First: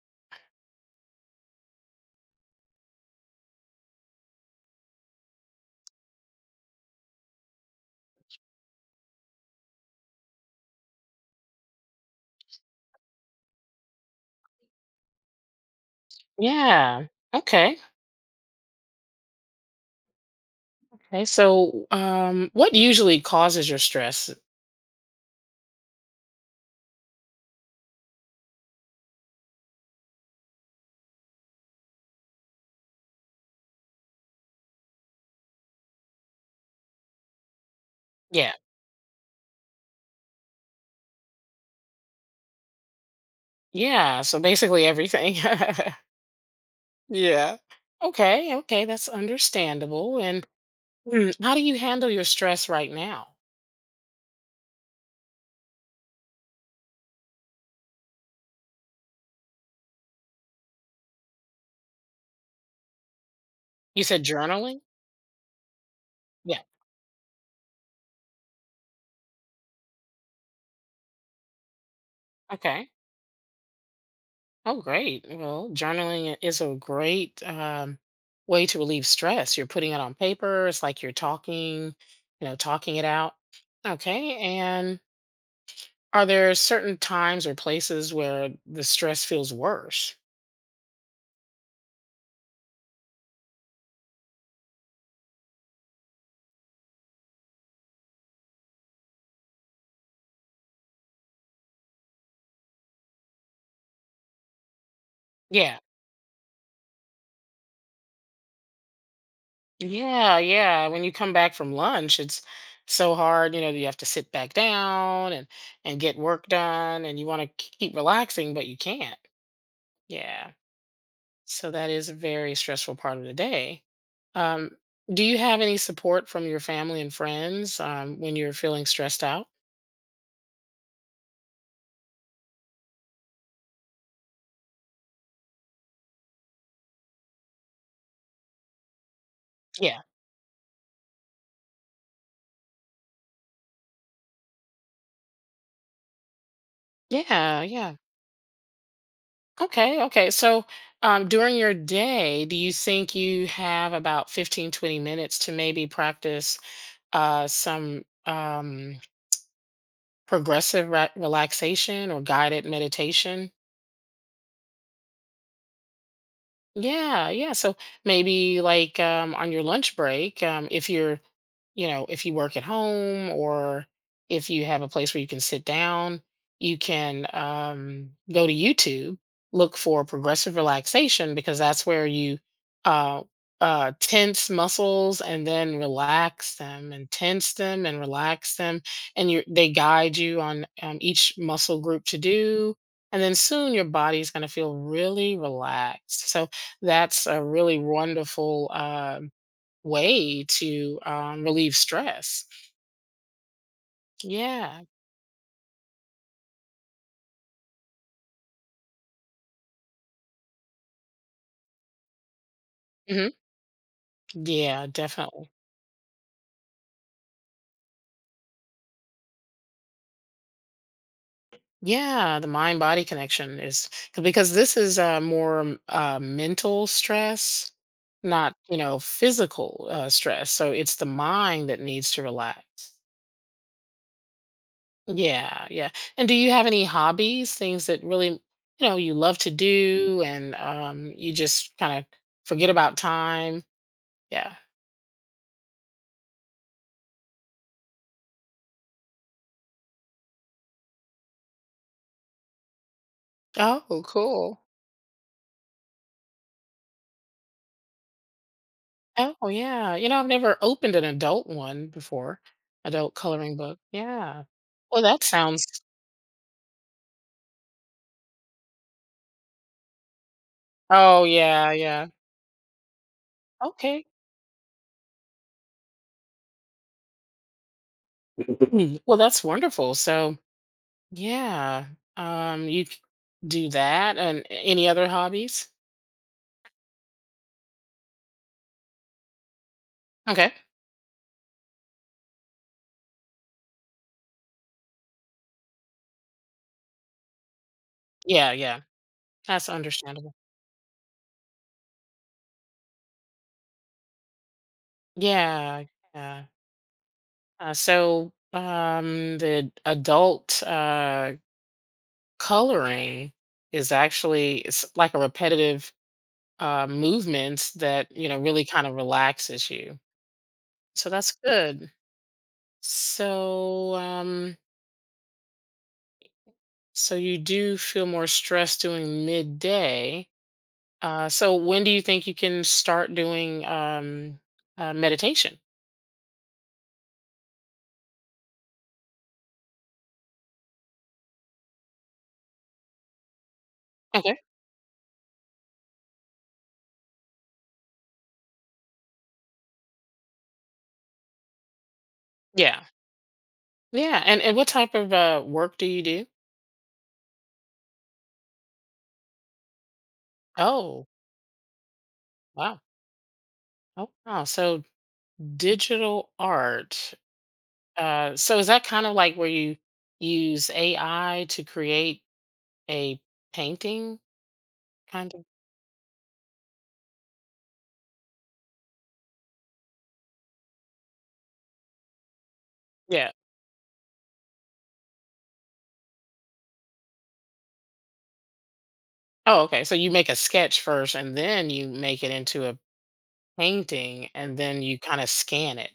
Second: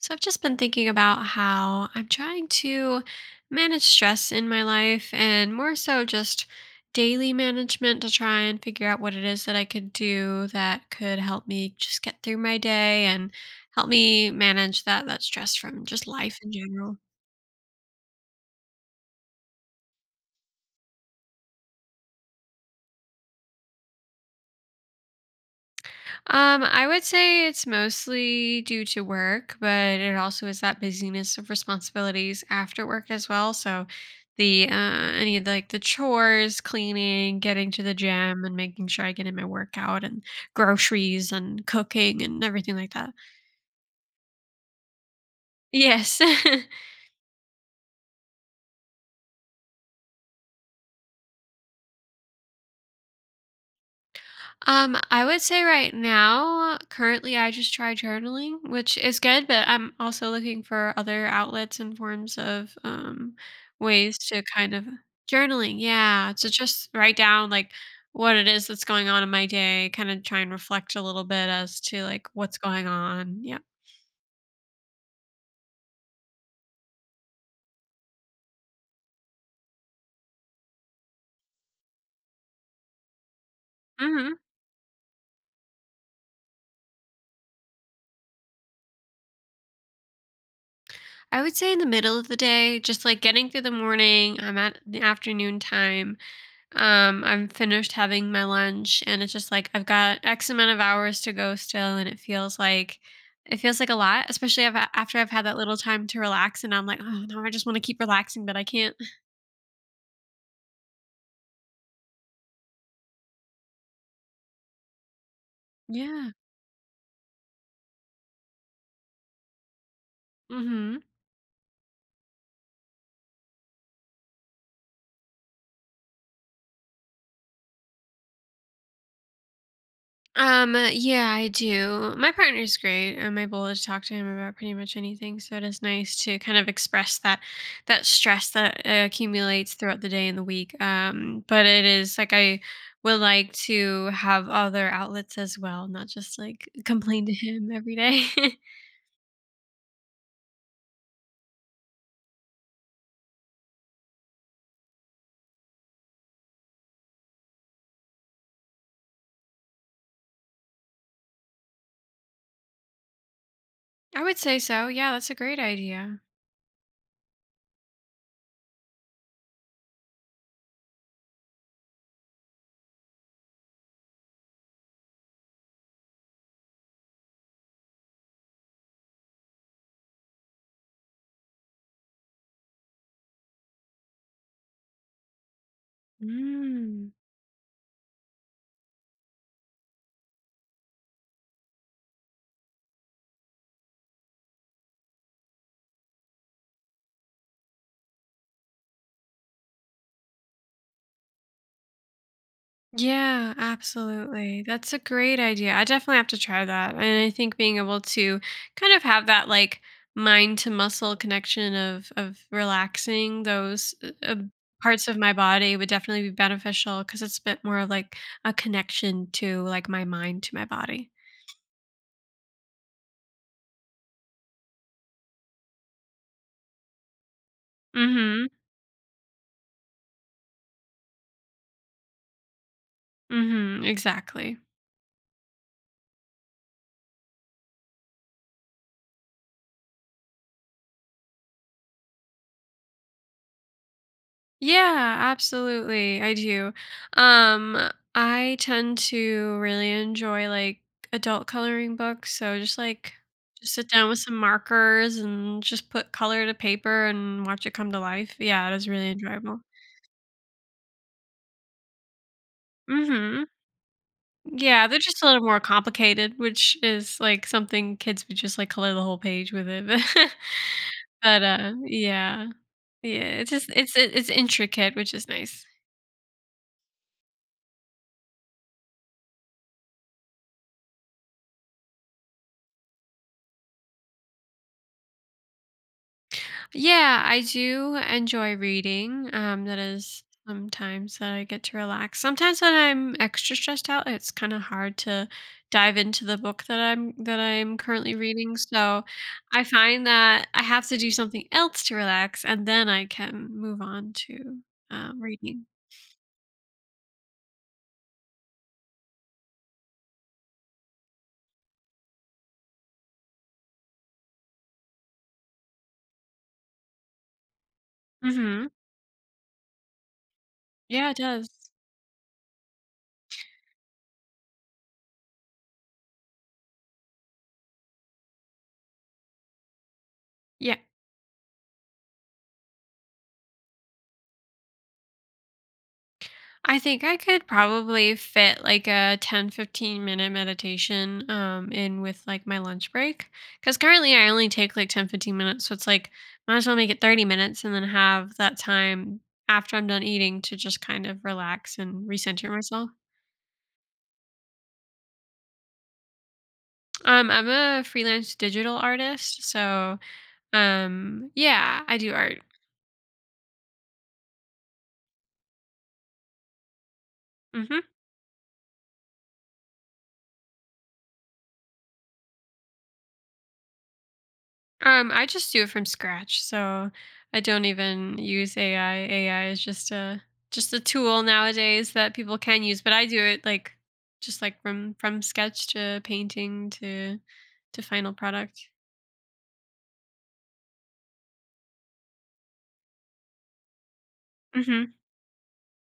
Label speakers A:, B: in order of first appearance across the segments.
A: So I've just been thinking about how I'm trying to manage stress in my life, and more so just daily management to try and figure out what it is that I could do that could help me just get through my day and help me manage that stress from just life in general.
B: Yeah. Okay. Okay. So, what usually causes your stress?
A: I would say it's mostly due to work, but it also is that busyness of responsibilities after work as well. So the any of the, like the chores, cleaning, getting to the gym
B: Yeah.
A: and making sure I get in my workout, and groceries and cooking and everything like that.
B: Yeah. So basically everything.
A: Yes.
B: Yeah. Okay. Okay. That's understandable. And how do you handle your stress right now?
A: I would say right now, currently, I just try journaling, which is good, but I'm also looking for other outlets and forms of
B: You
A: ways
B: said
A: to kind
B: journaling?
A: of journaling. Yeah, to
B: Yeah.
A: just write down like what it is that's going on in my day, kind of try and reflect a little bit as to like what's going
B: Okay.
A: on. Yeah.
B: Oh, great. Well, journaling is a great way to relieve stress. You're putting it on paper. It's like you're talking, talking it out. Okay.
A: Hmm.
B: Are there certain times or places where the stress feels worse?
A: I would say in the middle of the day, just like getting through the morning, I'm at the afternoon time. I'm finished having my lunch and it's just like I've got X amount of hours to go still, and it feels like a lot, especially if I, after I've had that little
B: Yeah.
A: time to relax, and I'm like, oh no, I just want to keep relaxing, but I can't.
B: Yeah, yeah. When you come back from lunch, it's so hard, you have to sit back down and get
A: Yeah.
B: work done and you want to keep relaxing but you can't. Yeah.
A: Mm-hmm.
B: So that is a very stressful part of the day. Um do you have any support from your family and friends when you're feeling stressed out?
A: Yeah, I do. My partner's great. I'm able to talk to him about pretty much anything, so it is nice to kind of express that that stress that accumulates
B: Yeah.
A: throughout the day and the week. But it is like I would like to have other outlets as well, not just like complain to
B: Yeah,
A: him
B: yeah.
A: every day.
B: Okay, okay. So, during your day, do you think you have about 15, 20 minutes to maybe practice some progressive re relaxation or guided meditation?
A: I would say so. Yeah, that's a great idea.
B: Yeah, yeah. So maybe like on your lunch break, if you're if you work at home or if you have a place where you can sit down, you can go to YouTube, look for progressive relaxation because that's where you uh, tense muscles and then relax them and
A: Mm.
B: tense them and relax them. And you they guide you on each muscle group to do. And then soon your body's going to feel really relaxed. So that's a really wonderful way to relieve stress.
A: Yeah, absolutely.
B: Yeah.
A: That's a great idea. I definitely have to try that. And I think being able to kind of have that like mind to muscle connection of
B: Hmm.
A: relaxing those
B: Yeah,
A: parts of my
B: definitely.
A: body would definitely be beneficial, cuz it's a bit more of like a connection to like my mind to my body.
B: Yeah, the mind body connection is because this is more mental stress,
A: Mhm.
B: not, physical stress. So it's the mind that needs to relax.
A: Mhm. Exactly.
B: Yeah, yeah. And do you have any hobbies, things that really, you love to do and you just kind of forget about time? Yeah.
A: Yeah, absolutely. I do. I tend to really enjoy like adult coloring books, so just like just sit
B: Oh,
A: down with some
B: cool.
A: markers and just put color to paper and watch it come to life. Yeah, it is really
B: Oh,
A: enjoyable.
B: yeah. I've never opened an adult one before, adult
A: Mhm.
B: coloring book. Yeah.
A: Yeah, they're
B: Well,
A: just
B: that
A: a little more
B: sounds.
A: complicated, which is like something kids would just like color the whole page with it.
B: Oh,
A: But, but
B: yeah,
A: uh
B: yeah.
A: yeah. Yeah, it's just
B: Okay.
A: it's intricate, which is nice.
B: Well, that's wonderful. So, yeah, you do that and any other hobbies?
A: Yeah, I do enjoy reading. That is
B: Okay.
A: sometimes that I get to relax. Sometimes when I'm extra stressed out, it's kind of hard to dive into the book that I'm currently
B: Yeah,
A: reading.
B: yeah.
A: So I
B: That's
A: find
B: understandable.
A: that I have to do something else to relax, and then I can move on to reading.
B: Yeah, yeah. So, the adult coloring is actually it's like a repetitive movements that really
A: Hmm.
B: kind of relaxes you. So
A: Yeah, it
B: that's
A: does.
B: good. So you do feel more stress doing midday.
A: Yeah.
B: So when do you think you can start doing meditation?
A: I think I could probably fit like a 10-15 minute meditation in with like my lunch break. Cause currently I
B: Okay.
A: only take like 10-15 minutes. So it's like might as well make it 30 minutes and then have that time after I'm done eating to just kind of relax and recenter
B: Yeah.
A: myself.
B: Yeah. And what type of work do you do?
A: I'm a freelance digital artist, so
B: Oh,
A: yeah, I do art.
B: wow. Oh, wow. So digital art.
A: Hmm.
B: So is that kind of like where you use AI to create a painting,
A: I
B: kind of?
A: just do it from scratch, so I don't even use AI. AI is just a tool nowadays that people can use, but I do
B: Yeah.
A: it like just like from sketch to painting to final product.
B: Oh, okay. So you make a sketch first and then you make it into a painting and then
A: Mhm.
B: you kind of scan it.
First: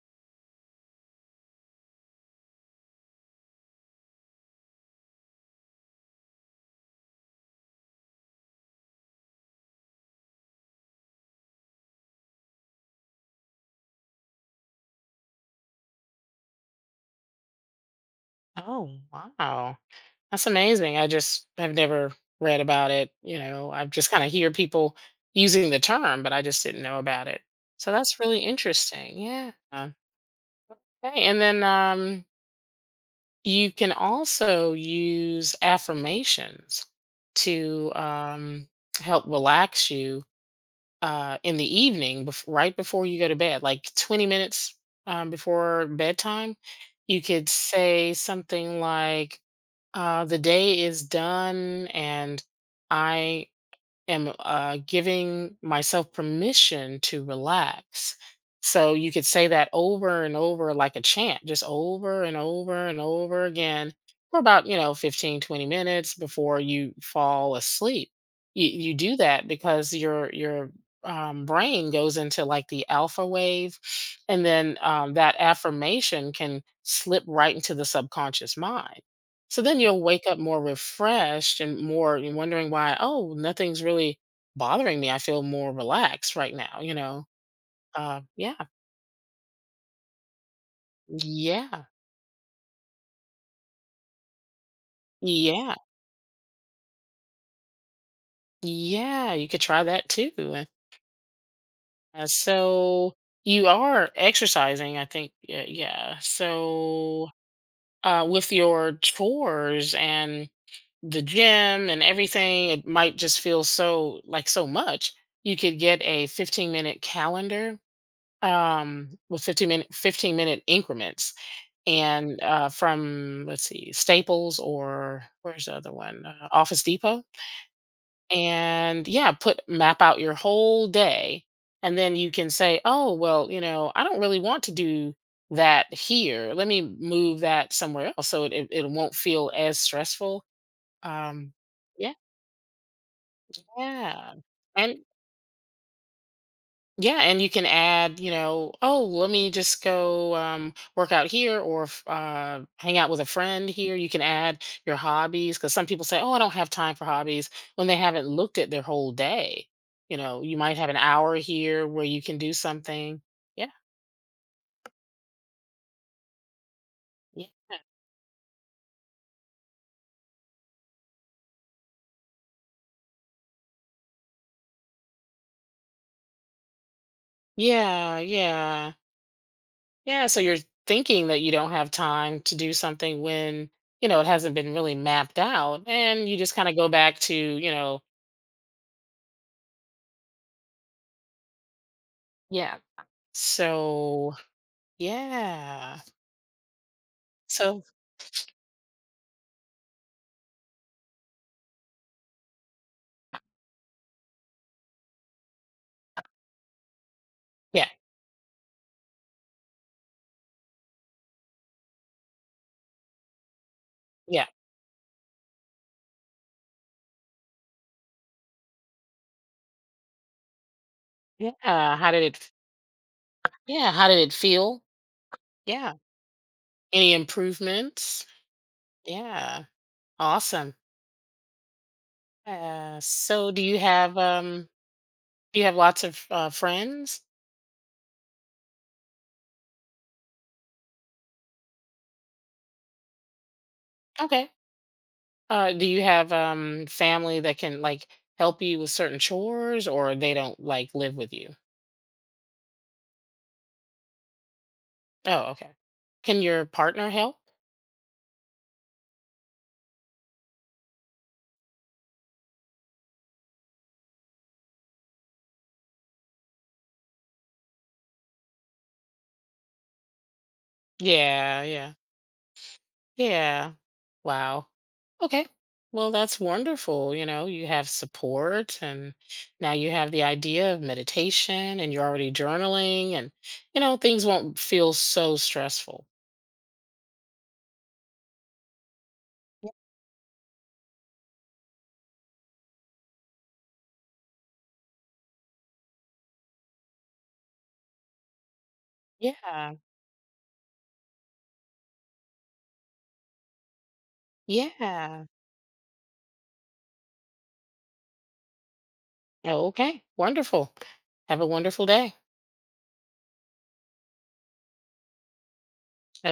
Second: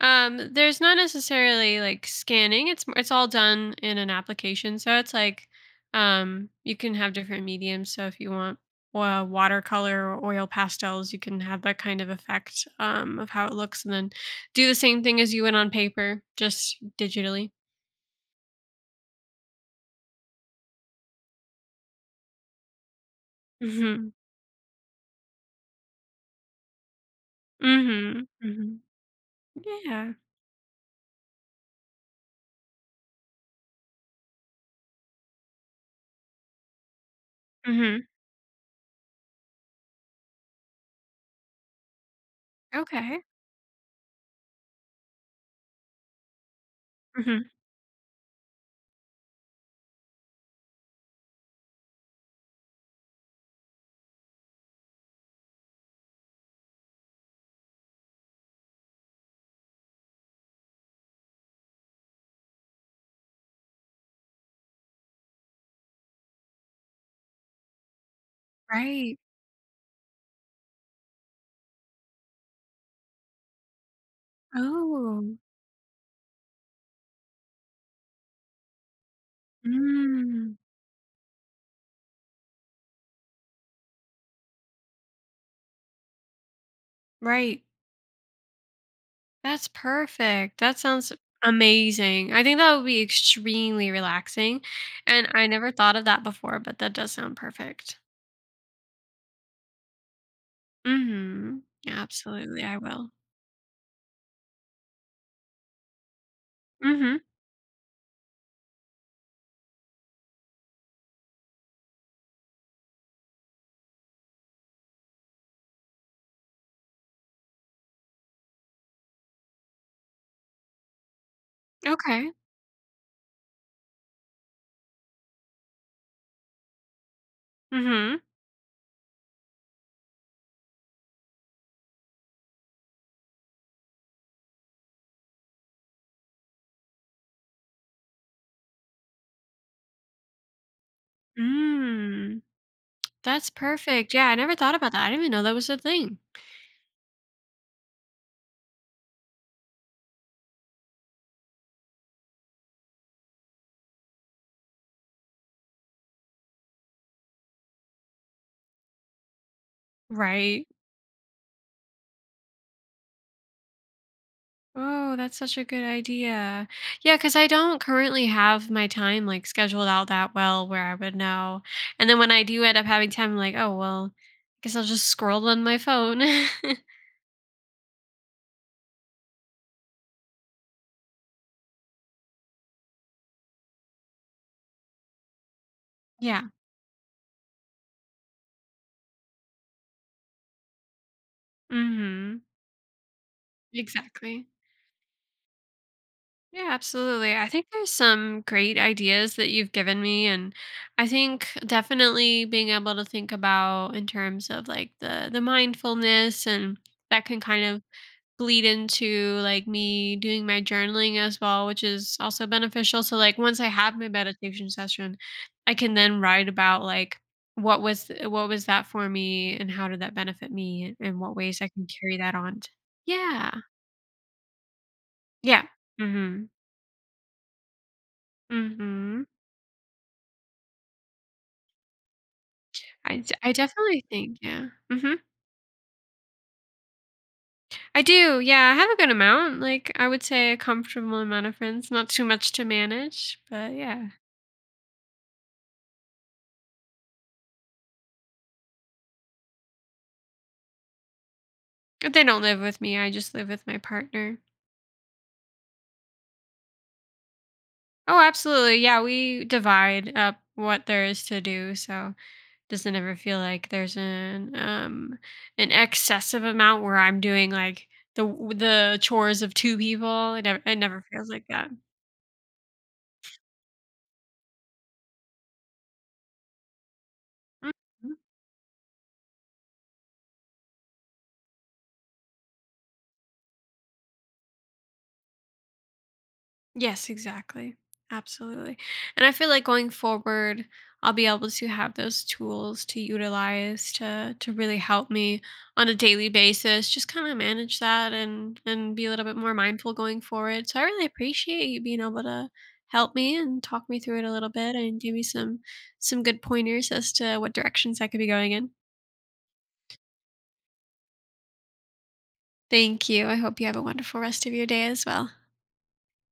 A: There's not necessarily like scanning. It's all done in an application, so it's like you can have different mediums. So if you want watercolor or oil pastels, you can have that kind of effect of how it looks, and then do the same thing as you would on paper, just digitally.
B: Oh, wow. That's amazing. I just have never read about it. I've just
A: Mhm.
B: kind of hear people using the term, but I just didn't know about it. So that's
A: Mhm.
B: really
A: Mhm.
B: interesting. Yeah.
A: Yeah.
B: Okay. And then you can also use affirmations to
A: Mhm.
B: help relax you in the evening, right before you
A: Okay.
B: go to bed, like 20 minutes before bedtime. You
A: Mhm.
B: could say something like, "The day is done and I am giving myself permission to relax." So you could say that over and over like a chant, just over and over and over again for about, 15, 20 minutes before you fall asleep. You do
A: Right.
B: that because your brain goes into like the alpha wave, and then that
A: Oh.
B: affirmation can slip right into the subconscious mind. So then you'll wake up
A: Mm.
B: more refreshed and more you're wondering why. Oh, nothing's really bothering me. I feel more relaxed right now, you know?
A: Right.
B: Yeah,
A: That's perfect. That sounds
B: yeah,
A: amazing. I think that would be extremely relaxing. And I never
B: yeah,
A: thought of that before, but that does sound perfect.
B: yeah. You could try that too.
A: Mm-hmm. Yeah,
B: Uh,
A: absolutely. I will.
B: so you are exercising, I think. Yeah. Yeah.
A: Mm-hmm.
B: So with your chores and the gym and everything, it might just feel so like so much. You could get a 15-minute calendar with 15 minute increments,
A: Okay.
B: and from, let's see, Staples, or where's the other one, Office Depot.
A: Mm-hmm.
B: And yeah, put map out your whole day, and then you can say, oh well, you know, I don't really want to do that here, let me move that somewhere else, so it won't feel as stressful. um yeah,
A: Mm. That's perfect. Yeah,
B: yeah.
A: I never thought about
B: And,
A: that. I didn't even know that was a thing.
B: yeah, and you can add, oh, let me just go work out here, or hang out with a friend here. You can add your hobbies because some people say, oh, I don't have time for hobbies, when they haven't looked at their whole day. You
A: Right.
B: might have an hour here where you can do something. Yeah,
A: Oh, that's such a good idea. Yeah, because
B: yeah,
A: I don't currently have my time like scheduled out that well where I would know. And then when I do end up having time, I'm like, oh, well, I guess I'll just scroll on my phone.
B: yeah, yeah, yeah. So you're thinking that you don't have time to do something when, it hasn't been really mapped out. And you
A: yeah.
B: just kind of go back to,
A: Mm-hmm.
B: yeah. So
A: Exactly.
B: yeah.
A: Yeah, absolutely. I think
B: So,
A: there's some great ideas that you've given me. And I think definitely being able to think about in terms of like the mindfulness, and that can kind of
B: yeah,
A: bleed into like me doing my journaling as well, which is also beneficial. So like once I have my
B: yeah,
A: meditation session, I can then write about like what was that for me and how did that benefit me and what
B: yeah.
A: ways I can
B: How
A: carry
B: did
A: that
B: it?
A: on. Yeah.
B: Yeah. How did it feel?
A: Yeah.
B: Yeah.
A: Mhm.
B: Any improvements?
A: Mhm.
B: Yeah. Awesome. Uh, so
A: I
B: do you
A: definitely
B: have
A: think,
B: um?
A: yeah. Mhm.
B: Do you have lots of friends?
A: I do. Yeah, I have a good amount. Like I would say a comfortable amount of friends, not too much to manage, but yeah.
B: Okay. Do you have family that can like help you with certain chores, or they don't like live with you?
A: But they don't live with me. I just live with my partner.
B: Oh, okay. Can your partner help?
A: Oh, absolutely. Yeah, we divide up what there is to do, so it doesn't ever feel like there's an excessive amount where I'm doing like the the chores of two people. It never feels like
B: Yeah.
A: that.
B: Yeah. Yeah. Wow. Okay. Well, that's wonderful. You know, you
A: Mhm.
B: have support, and now you have the idea of meditation, and you're already journaling, and, things won't feel so stressful.
A: Yes, exactly. Absolutely. And I feel like going forward, I'll be able to have those tools to utilize to really help me on a daily basis, just kind of manage that and be a little bit more
B: Yeah.
A: mindful going forward. So I really appreciate you being able to help me and talk me through it a little bit and give me
B: Yeah.
A: some good pointers as to what directions I could be going in.
B: Yeah. Okay. Wonderful. Have a wonderful day.
A: Thank you. I hope you have a wonderful rest of your day as well.